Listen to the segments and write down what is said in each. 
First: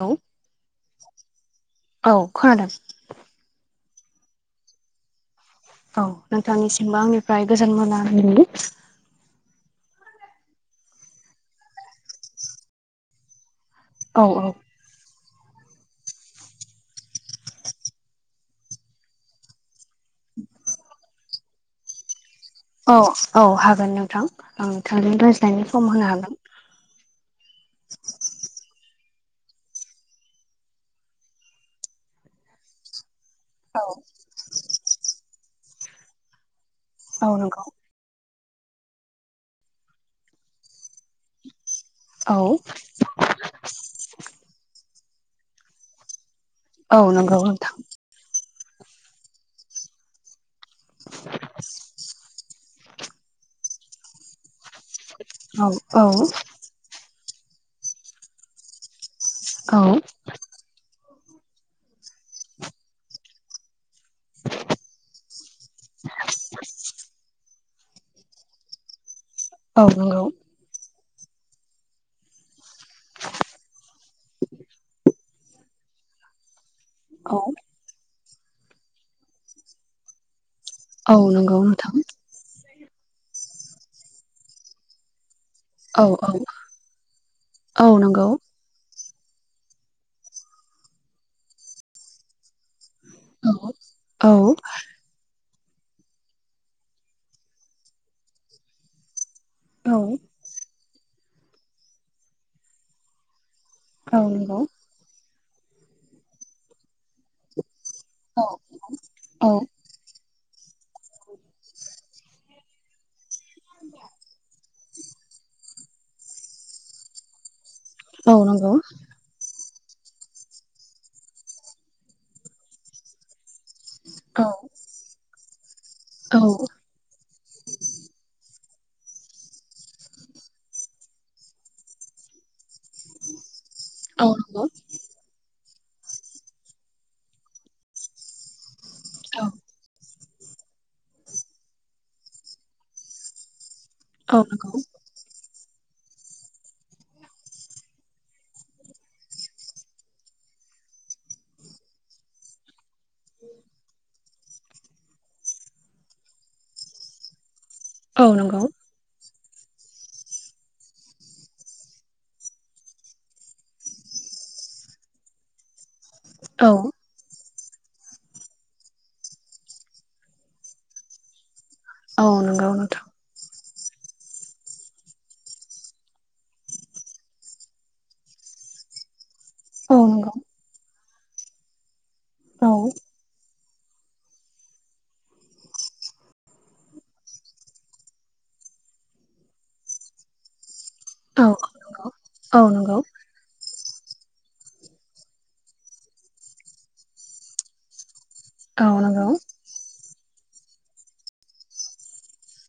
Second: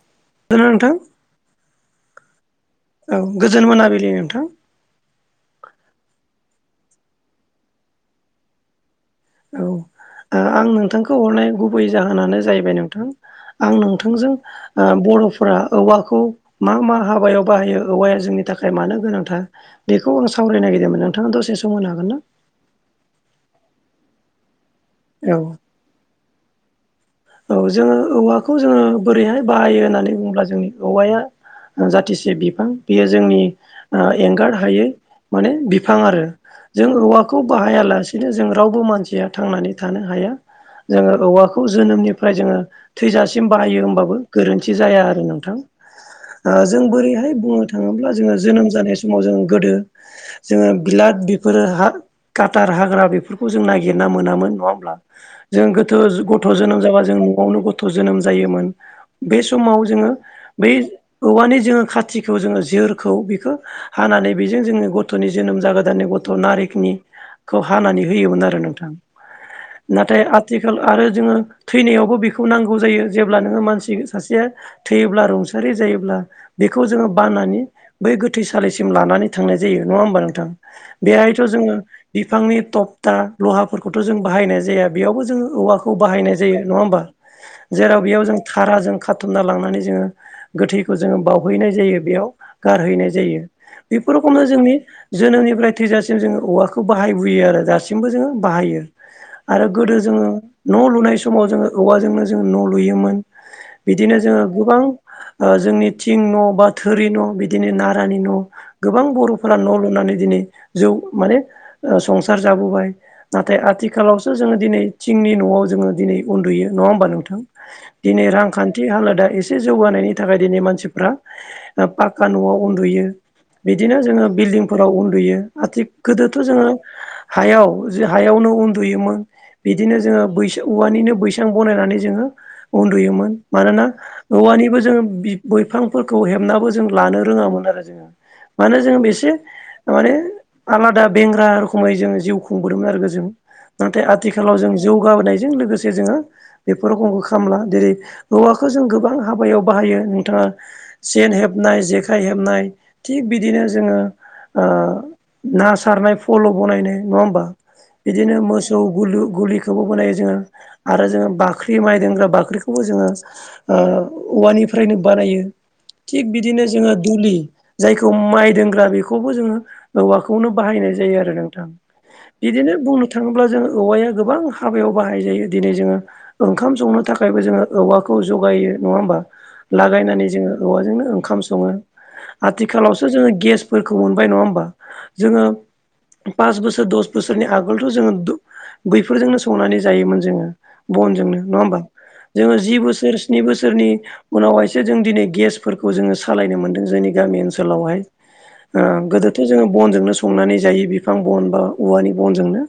औ नोंथां औ खोनादों। औ गोजोन मोनाबिलि नोंथां। औ नोंथांनिसिमबो आंनिफ्राय गोजोन मोना बिलि। औ आं नोंथांखौ हरनाय गुबै जाहोनानो जाहैबाय नोंथां। आं औ थोंजों औ बर'फोरा औवाखौ मा मा हाबायाव बाहायो औवाया जोंनि थाखाय मानो गोनांथार? बेखौ आं सावरायनो नागिरदोंमोन नोंथाङा दसे सम होनो हागोन ना? औ, औ हागोन नोंथां आं नोंथांजों ना औ रायज्लनायनि समर्म होनो हागोन। औ जोङो औवाखौ जोङो बोरैहाय बाहायो होननानै बुङोब्ला जोंनि औवाया जाथिसे बिफां बियो जोंनि औ एंगार हायै माने बिफां आरो। जों औ औवाखौ नंगौ बाहायालासे बिदिनो जों रावबो मानसिया थांनानै थानो हाया। जोङो औवाखौ जोनोमनिफ्राय औ जोङो थैजासिम बाहायो होमबाबो गोरोन्थि जाया आरो नोंथां। जों औ बोरैहाय नंगौ बुंनो नोंथां थाङोब्ला जोङो जोनोम जानाय समाव जोङो गोदो जोङो बिराद बेफोरो कटार हाग्रा बेफोरखौ जों नागिरना मोनामोन न'आव? औ जों गोथ औ गथ' जोनोम जाबा जों न'आवनो गथ' जोनोम जायोमोन। बे औ समाव जोङो बै औवानि जोङो खाथिखौ जोङो जोरखौ बेखौ हानानै बेजों जोङो गथ'नि जोनोम जागोदाननि गथ' नारिनि खौ हानानै होयोमोन आरो नोंथां। औ नाथाय नंगौ आथिखाल आरो जोङो थैनायावबो बेखौ नांगौ जायो। जेब्ला जोंङो मानसि सासेया थैयोब्ला रुंसारि जायोब्ला बेखौ जोोङो औ बाननानै बै गोथैसालिसिम लानानै थांनाय जायो नङा होमबा नोंथां। औ बेहायथ' नंगौ जोंङो। नोंथां बिफांनि थक्था लहाफोरखौथ' जों बाहायनाय जाया। बेयावबो जों औवाखौ औ औ बाहायनाय जायो नङा होमा औ जेराव बेयाव नंगौ जों। दारहाजों खाथुमना लांनानै जोंङो गोथैखौ जोंङो बावहैनाय जायो बेयाव गारहैनाय जायो। जायो औ बेफोर औ खौनो जोंनि जोनोमनिफ्राय थैजासिम जोंङो औवाखौ बाहायबोयो आरो दासिमबो जोंङो बाहायो। आरो गोदो जोंङो न' लुनाय समाव जोंङो औवाजोंनो जोंङो न' लुयोमोन। बिदिनो औ जोंङो नंगौ गोबां जोंनि थिं न, बा थोरि न' बि। बिदिनो नारानि न' औ गोबां औ बर'फोरा न' लुनानै दिनै जों माने संसार जाबोबाय। नाथाय आथिखालावसो जोंङो दिनै थिंनि न'आव जोंङो दिनै उन्दुयो नङा होमबा नोंथां ।दिनै औ नंगौ रांखान्थि हालोदा एसे एसे जौगानायनि थाखाय दिनै मानसिफ्रा पाक्का नआव उन्दुयो। बिदिनो जोंङो औ बिल्डिंफोराव उन्दुयो ।आथि गोदोथ' औ जोंङो हायाव हायावनो उन्दुयोमोन बिदिनो जोंङो बैस औवानिनो। बैसां बनायनानै जोंङो उन्दुयोमोन मानोना औ नंगौ औवानिबो जों। बैफांफोरखौ हेबनाबो जों लानो रोङामोन आरो जोंङो। मानो जों बेसे औ माने। आलादा बेंग्रा रखोमै जोंङो जिउ खुंबोदोंमोन आरो जों नाथाय औ आथिखालाव जों नंगौ जौ गाबोनायजों लोगोसे। जोंङो बेफोर रोखोमखौ खालामय जेरै औवाखौ जों गोबां हाबायाव बाहायो नोंथाङा। सेन हेबनाय जेखाइ हेबनाय। थिग बिदिनो जोंङो ओ ना सारनाय फल बनायनाय नङा होमबा। औ बिदिनो नंगौ मोसौ गलु गलिखौबो बानायो जोंङो। आरो जोंङो बाख्रि माइ दोनग्रा बाख्रिखौबो जोंङो ओ औवानिफ्रायनो बानायो। थिग बिदिनो औ जोंङो। दुलि जायखौ माइ दोनग्रा बेखौबो जोंङो औवाखौनो बाहायनाय जायो आरो नोंथां। औ नंगौ बिदिनो बुंनो नोंथां थांङोब्ला जों औवाया गोबां हाबायाव बाहाय जायो। दिनै जोंङो ओंखाम संनो थाखायबो जोंङो औवाखौ जगायो नङा होमबा? औ लागायनानै नंगौ जोंङो औवाजोंनो ओंखाम संङो औ आथिखालावसो जोंङो गेस। फोरखौ मोनबाय नङा होमबा जोंङो। पास बोसोर दस बोसोरनि आगोलथ जोंङो बैफोरजोंनो संनानै जायोमोन जोंङो। बनजोंनो औ नङा होमबा जोंङो औ जि नंगौ बोसोर। स्नि बोसोरनि उनावहायसो जों दिनै गेसफोरखौ जोंङो सालायनो मोन्दों जोंनि गामि ओनसोलावहाय। ओ औ नंगौ गोदोथ जोंङो बनजोंनो संनानै जायो बिफां बन बा औवानि बनजोंनो।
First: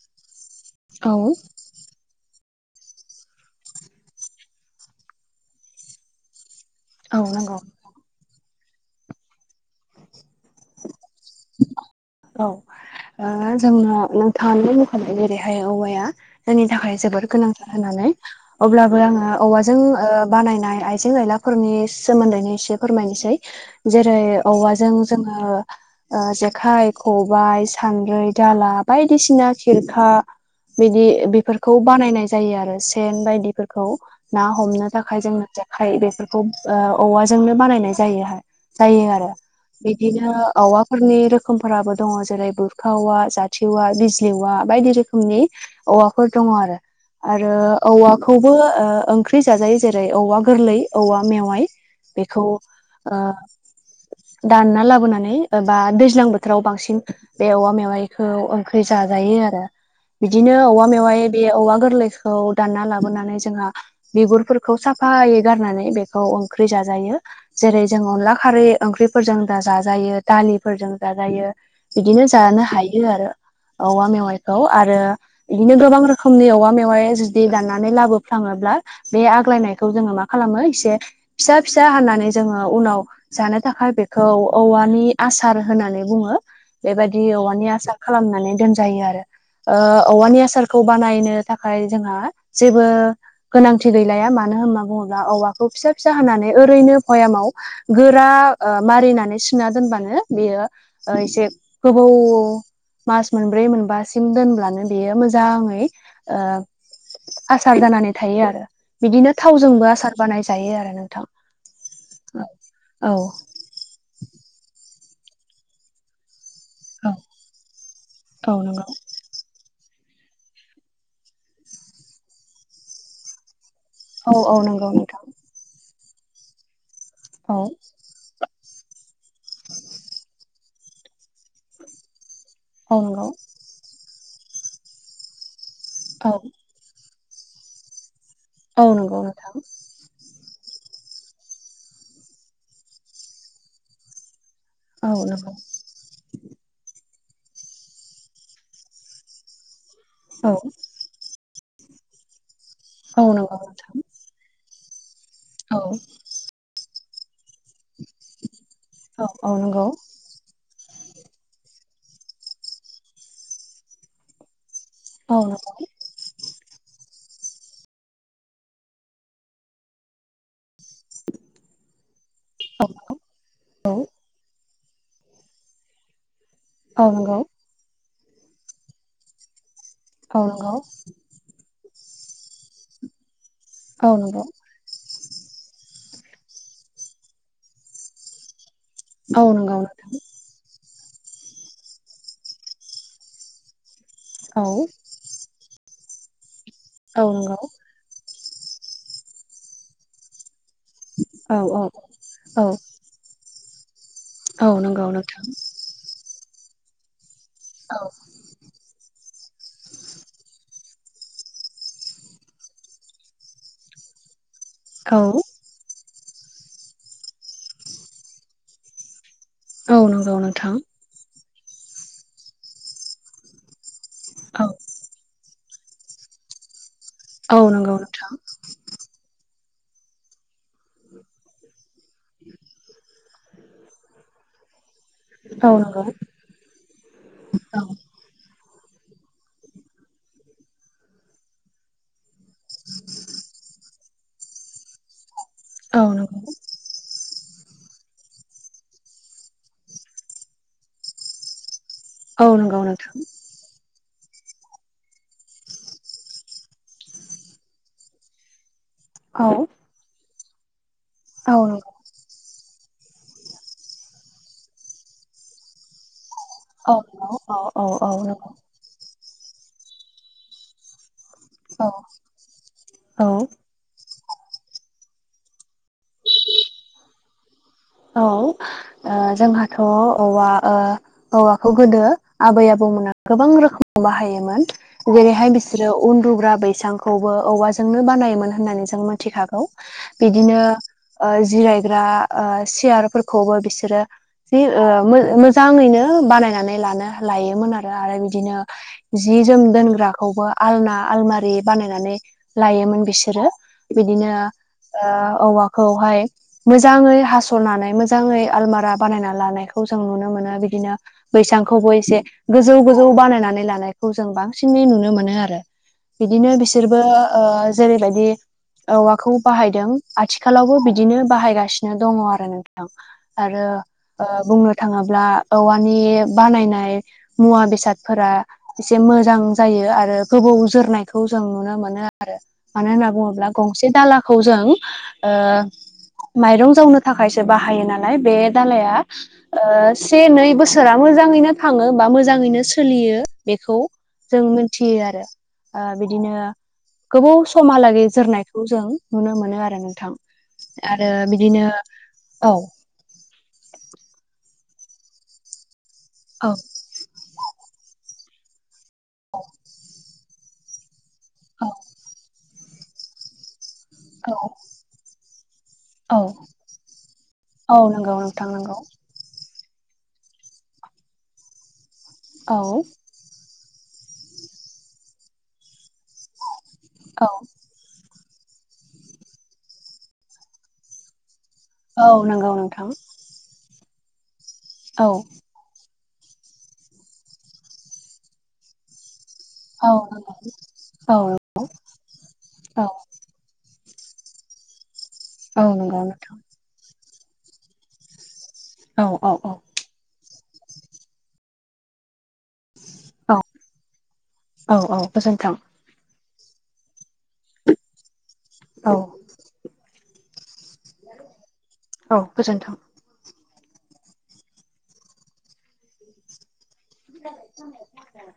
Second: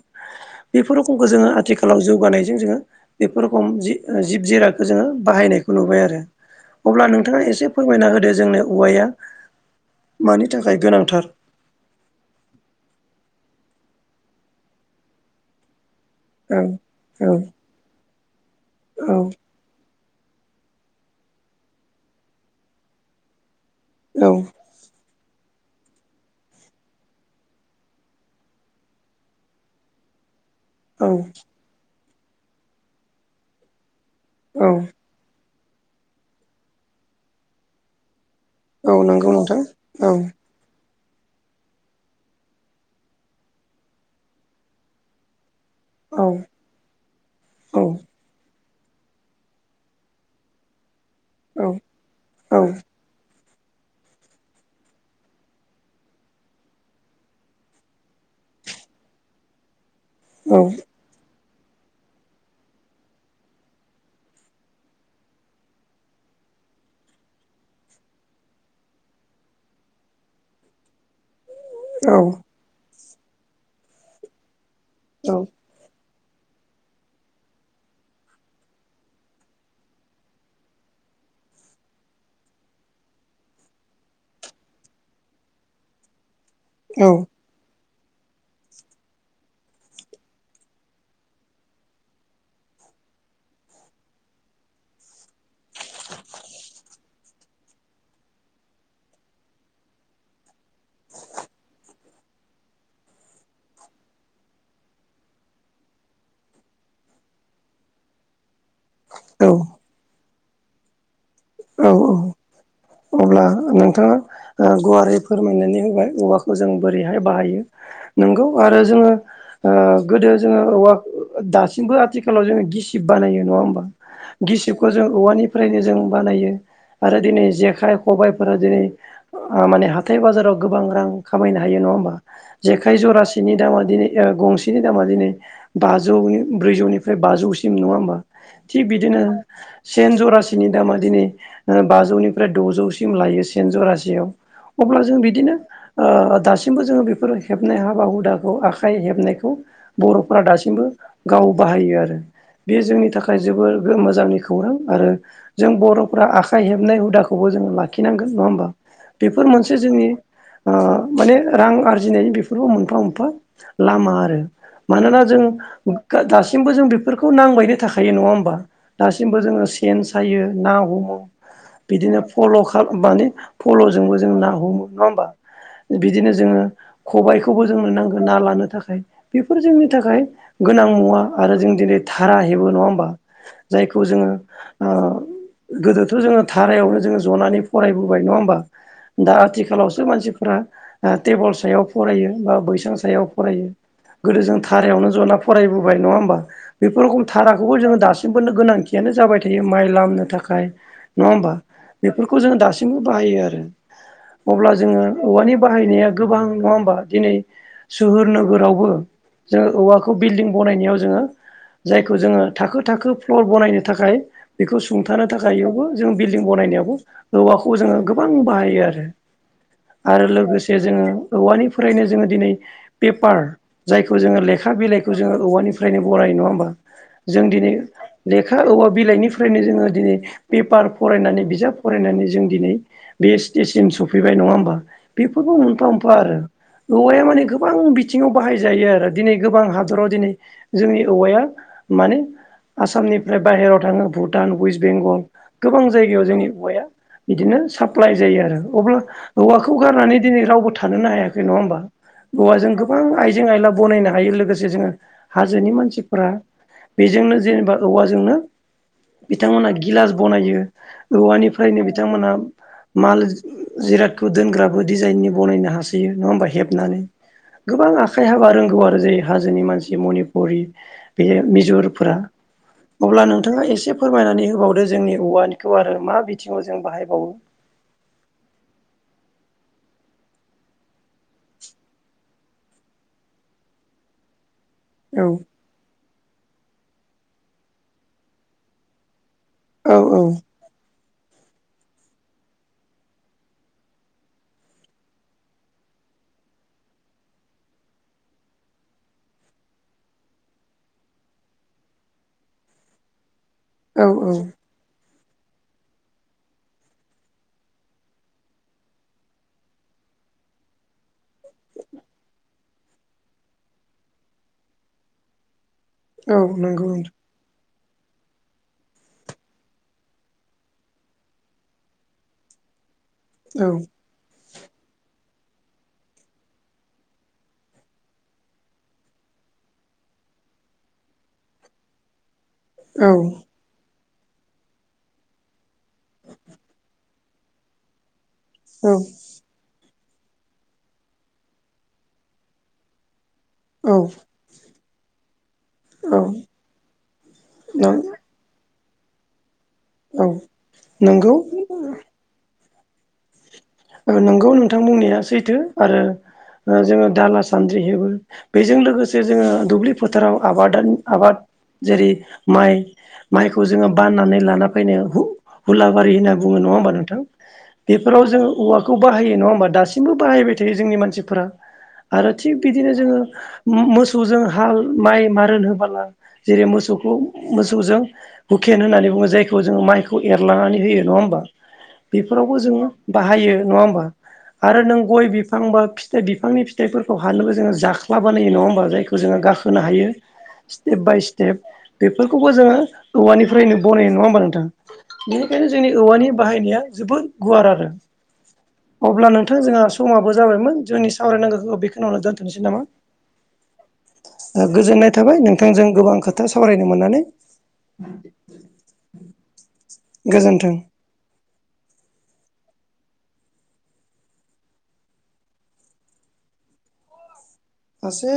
बेफोर औ रखोमखौ जोंङो आथिखालाव जौगानायजों जोंङो। बेफोर रखोम जिब जिनारखौ जोंङो बाहायनायखौ नुबाय आरो। अब्ला औ नोंथाङा नंगौ एसे फोरमायना होदो जोंनो औवाया। मानि थाखाय गोनांथार। औ। ओ जोंना नोंथांआनो बुंखाबाय जेरैहाय औवाया। औ जोंनि थाखाय जोबोद औ गोनांथार होननानै अब्लाबो औ आंङो औवाजों ओ बानायनाय आइजें आयलाफोरनि सोमोन्दैनो एसे फोरमायनोसै जेरै औवाजों। जोंङो। ओ जेखाइ खबाइ सान्द्रि दाला बायदिसिना खिरखा। बिदि औ बीफोरखौ बानायनाय जायो आरो सेन बायदिफोरखौ ना औ हमनो थाख आखाइजोंनो जेखाइ बेफोरखौ औवाजोंनो बानायनाय जायो हाय। औ नंगौ नोंथां। औ बिदिनो। औवाफोरनि रोखोमफोराबो दङ जेरै बुरखा औवा जाथि औवा बिजलि औवा बायदि रोखोमनि औ औवाफोर दङ आरो आरो औ औवा खौबो ओ ओंख्रि जाजायो जेरै औवा गोरलै औवा औ मेवाय बेखौ औ आ दानना लाबोनानै एबा दैज्लां बोथोराव बांसिन बे औवा मेवाइखौ ओंख्रि जाजायो आरो बिदिनो औ औवा मेवाइ बे औवा गोरलैखौ दानना लाबोनानै जोंहा बिगुरफोरखौ साफायै गारनानै बेखौ ओंख्रि जाजायो जेरै जोंङ अनला खारै ओंख्रि फोरजों दा जाजायो दालिफोरजों जाजायो बिदिनो जानो हायो आरो औवा मेवाइखौ आरो बिदिनो गोबां रोखोमनि औवा मेवाया जुदि दाननानै लाबोफ्लाङोब्ला बे आग्लायनायखौ जोङो मा खालामो एसे फिसा फिसा हाननानै जोङो उनाव जानो थाखाय बे खौ औवानि आसार होननानै बुङो बेबायदि औवा मे आसा खालामनानै दोनजायो आरो ओ औवानि आसारखौ बानायनो थाखाय जोंहा जेबो गोनांथि गैलाया मानो होनना बुङोब्ला औवाखौ फिसा फिसा होनानानै ओरैनो भयामाव गोरा मारिनानै सुना दोनबानो बेयो एसे औ मास मोनब्रै मोनबासिम दोनब्लानो बेयो मोजाङै ओ आसार जानानै थायो आरो बिदिनो औ थावजोंबो आसार बानाय जायो आरो नोंथां औ औ औ अब्ला नोंथाङा गुवारै फोरमायनानै होबाय औवाखौ जों बोरैहाय बाहायो नंगौ औ आरो जोङो गोदो जोङो औवा दासिमबो आथिखालाव जोङो गिसिब बानायो नङा होमबा औ औ नंगौ गिसिबखौ जों नोंथां औवानिफ्रायनो जों बानायो आरो दिनै औ जेखाइ खबायाइफोरा दिनै माने हाथाय बाजाराव गोबां रां खामायनो हायो नङा होमबा जेखाय औ नंगौ जरासेनि दामा दिनै गंसेनि दामा दिनै औ बाजौनि ब्रैजौनि ओमफ्राय बाजौसिम नङा होमबा औ थिग नंगौ बिदिनो नोंथां सेन जरासेनि दामा दिनै बाजौनिफ्राय द'जौसिम लायो सेन जरासेयाव अब्ला औ जों नंगौ बिदिनो दासिमबो जोङो बेफोर हेबनाय हाबा हुदाखौ आखाइ हेबनायखौ बर'फोरा औ दासिमबो गाव बाहायो आरो बे जोंनि औ थाखाय नंगौ जोबोर नोंथां मोजांनि खौरां आरो जों औ बर'फोरा आखाइ हेबनाय हुदाखौबो जों लाखि [unintelligible] खिनांगोन नङा होमबा औ औ बेफोर मोनसे नंगौ जोंनि ओ माने रां आरजिनायनि बेफोरबो मोनफा मोनफा लामा आरो मानोना औ जों नंगौ दासिमबो जों बेफोरखौ नांबायनो थाखायो नङा होमबा दासिमबो जोङो सेन सायो ना हमो बिदिनो फल' औ माने औ फल'जोंबो जों ना हमो नङा होमबा। बिदिनो जोङो औ नंगौ खबायखौबो जोंनो नांगोन ना लानो थाखाय बेफोर जोंनि थाखाय औ नंगौ गोनां मुवा आरो जों दिनै धारा हेबो नङा होमबा जायखौ औ जोङो नंगौ गोदोथ' जोङो धारायावनो जोङो जनानै फरायबोबाय नङा होमबा दा औ नंगौ आथिखालावसो नोंथां मानसिफोरा टेबोल सायाव फरायो बा बैसां सायाव फरायो गोदो जों धारायावनो जना फरायबोबाय नङा होमबा बेफोर औ रखम नंगौ धाराखौबो जोङो दाससिम नो गोनांथियानो जाबाय थायो माइ लामनो थाखाय नङा होमबा औ औ बेफोरखौ जोङो औ दासिमबो बाहायो आरो औ अब्ला जोङो नंगौ नोंथां औवानि बाहायनाया गोबां नङा होमबा दिनै औ सोहोर नोगोरावबो जोङो औवाखौ बिल्डिं बनायनायाव जोङो जायखौ जोङो थाखो थाखो फ्लर बानायनो थाखाय बेखौ औ सुंथानो थाखाययावबो जों बिल्डिं बनायनायावबो औवाखौ जोङो गोबां बाहायो आरो। औ आरो नंगौ लोगोसे नोंथां जोङो औवानिफ्रायनो जोङो दिनै पेपार जायखौ जोङो औ लेखा बिलाइखौ जोङो औवानिफ्रायनो बनायो नङा होमबा जों औ दिनैे नंगौ नोंथां औवा बिलाइनिफ्रायनो जोङो दिनै पेपार फरायनानै बिजाब फरायनानै जों दिनै बे स्टेजसिम सफैबाय नङा होमबा बेफोरबो औ मोनफा नंगौ मोनफा आरो औवाया माने गोबां औ बिथिङाव बाहाय जायो आरो दिनै गोबां हादराव दिनै जोंनि औवाया माने आसामनिफ्राय बाहेरायाव थाङो भुटान वेस्ट बेंगल गोबां औ जायगायाव नंगौ जोंनि औवाया बिदिनो साप्लाय जायो आरो अब्ला औवाखौ गारनानै दिनै रावबो थानोनो हायाखै नङा होमबा। औ औवाजों नंगौ गोबां नोंथां आइजें आइला बनायनो हायो लोगोसे जोङो हाजोनि मानसिफोरा बेजोंनो जेनेबा औवाजोंनो औ बिथांमोना गिलास बनायो औ औवानिफ्रायनो नंगौ बिथांमोना माल जिरादखौ दोनग्राबो डिजाइननि बनायनो हासोयो नङा होनबा। औ हेबनानै नंगौ औ औ गोबां औ आखाइ हाबा नंगौ रोंगौ आरो जेरै हाजोनि मानसि मनिपुरि बे औ मिजरफोरा अब्ला औ नोंथाङा एसे एसे फोरमायनानै होबावदो जोंनि औवानिखौ आरो मा बिथिङाव जों बाहायबावो औ जोंहाथ' औवा औवाखौ गोदो आबै आबौमोना गोबां रोखोमाव बाहायोमोन। औ जेरैहाय बिसोरो उन्दुग्रा बैसांखौबो औवाजोंनो बानायोमोन होननानै जों मिथिखागौ औ बिदिनो जिरायग्रा सियारफोरखौबो बिसोरो जि मोजाङैनो बानायनानै लानो लायोमोन आरो आरो बिदिनो। जि जोम दोनग्राखौबो आलना आलमारि बानायनानै लायोमोन बिसोरो। औ औ बिदिनो औवाखौहाय मोजाङै हास' सरनानै मोजाङै आलमारा बानायना लानायखौ जों नुनो मोनो बिदिनो बैसांखौबो एसे गोजौ गोजौ बानायनानै लानायखौ जों बांसिनै नुनो मोनो आरो औ बिदिनो नंगौ बिसोरबो जेरैबायदि। औवाखौ बाहायदों आथिखालावबो बिदिनो बाहायगासिनो दङ आरो नोंथां आरो औ बुंनो थाङोब्ला औवानि बानायनाय मुवा बेसादफोरा एसे मोजां जायो आरो गोबौ जोरनायखौ जों नुनो मोनो। आरो मानो होनना औ बुङोब्ला गंसे दालाखौ जों माइरं जावनो। थाखायसो बाहायो नालाय बे औ दालाया। से नै बोसोरा मोजाङैनो थाङो बा मोजाङैनो सोलियो। बेखौ औ जों मोनथियो आरो औ बिदिनो गोबाव नों समालागै जोरनायखौ जों नुनो मोनो आरो नोंथां औ आरो नंगौ बिदिनो औ नंगौ नोंथां बुंनाया सैथो आरो औ जोङो दाला सानद्रि हेबो बेजों लोगोसे जोङो दुब्लि फोथाराव आबाद आबाद औ। जेरै माइ। माइखौ जोङो औ बाननानै लाना फैनो हुलाबारि औ होनना बुङो नङा होमबा नोंथां? औ नंगौ बेफोराव जोङो नोंथां। नंगौ औवाखौ बाहायो नङा होनबा दासिमबो बाहाय थायो जोंनि मानसिफोरा आरो थिग औ बिदिनो जोङो मोसौजों हाल माइ मारोन होबोला जेरै मोसौखौ औ मोसौजों हुखेन होननानै बुङो जायखौ जोङो माइखौ एरलांनानै होयो नङा होमबा? औ नंगौ बेफोरावबो जोङो नोंथां बाहायो नङा होमबा आरो नों औ गय बिफांनि फिथाइफोरखौ हानोबो जोङो जांख्ला बानायो नङा होमबा जाय जोङो गाखोनो औ हायो नंगौ स्टेप बाय औ स्टेप बेफोरखौबो औ जोङो औवानिफ्रायनो बनायनाय नङा होमबा नोंथां? औ बेनिखायनो जोंनि नंगौ औवानि नोंथां बाहायनाया जोबोद गुवार आरो। औ अब्ला औ औ नोंथां जोंहा समाबो जाबायमोन जोंनि सावरायनांगौखौ बेखौ। दोनथ'नोसै नामा औ औ औ गोजोननाय थाबाय गोजोन्थों नोंथांजों गोबां खो खोथा सावरायनो मोननानै औ गोजोन्थों औ गोजोनथों [unintelligible] मासे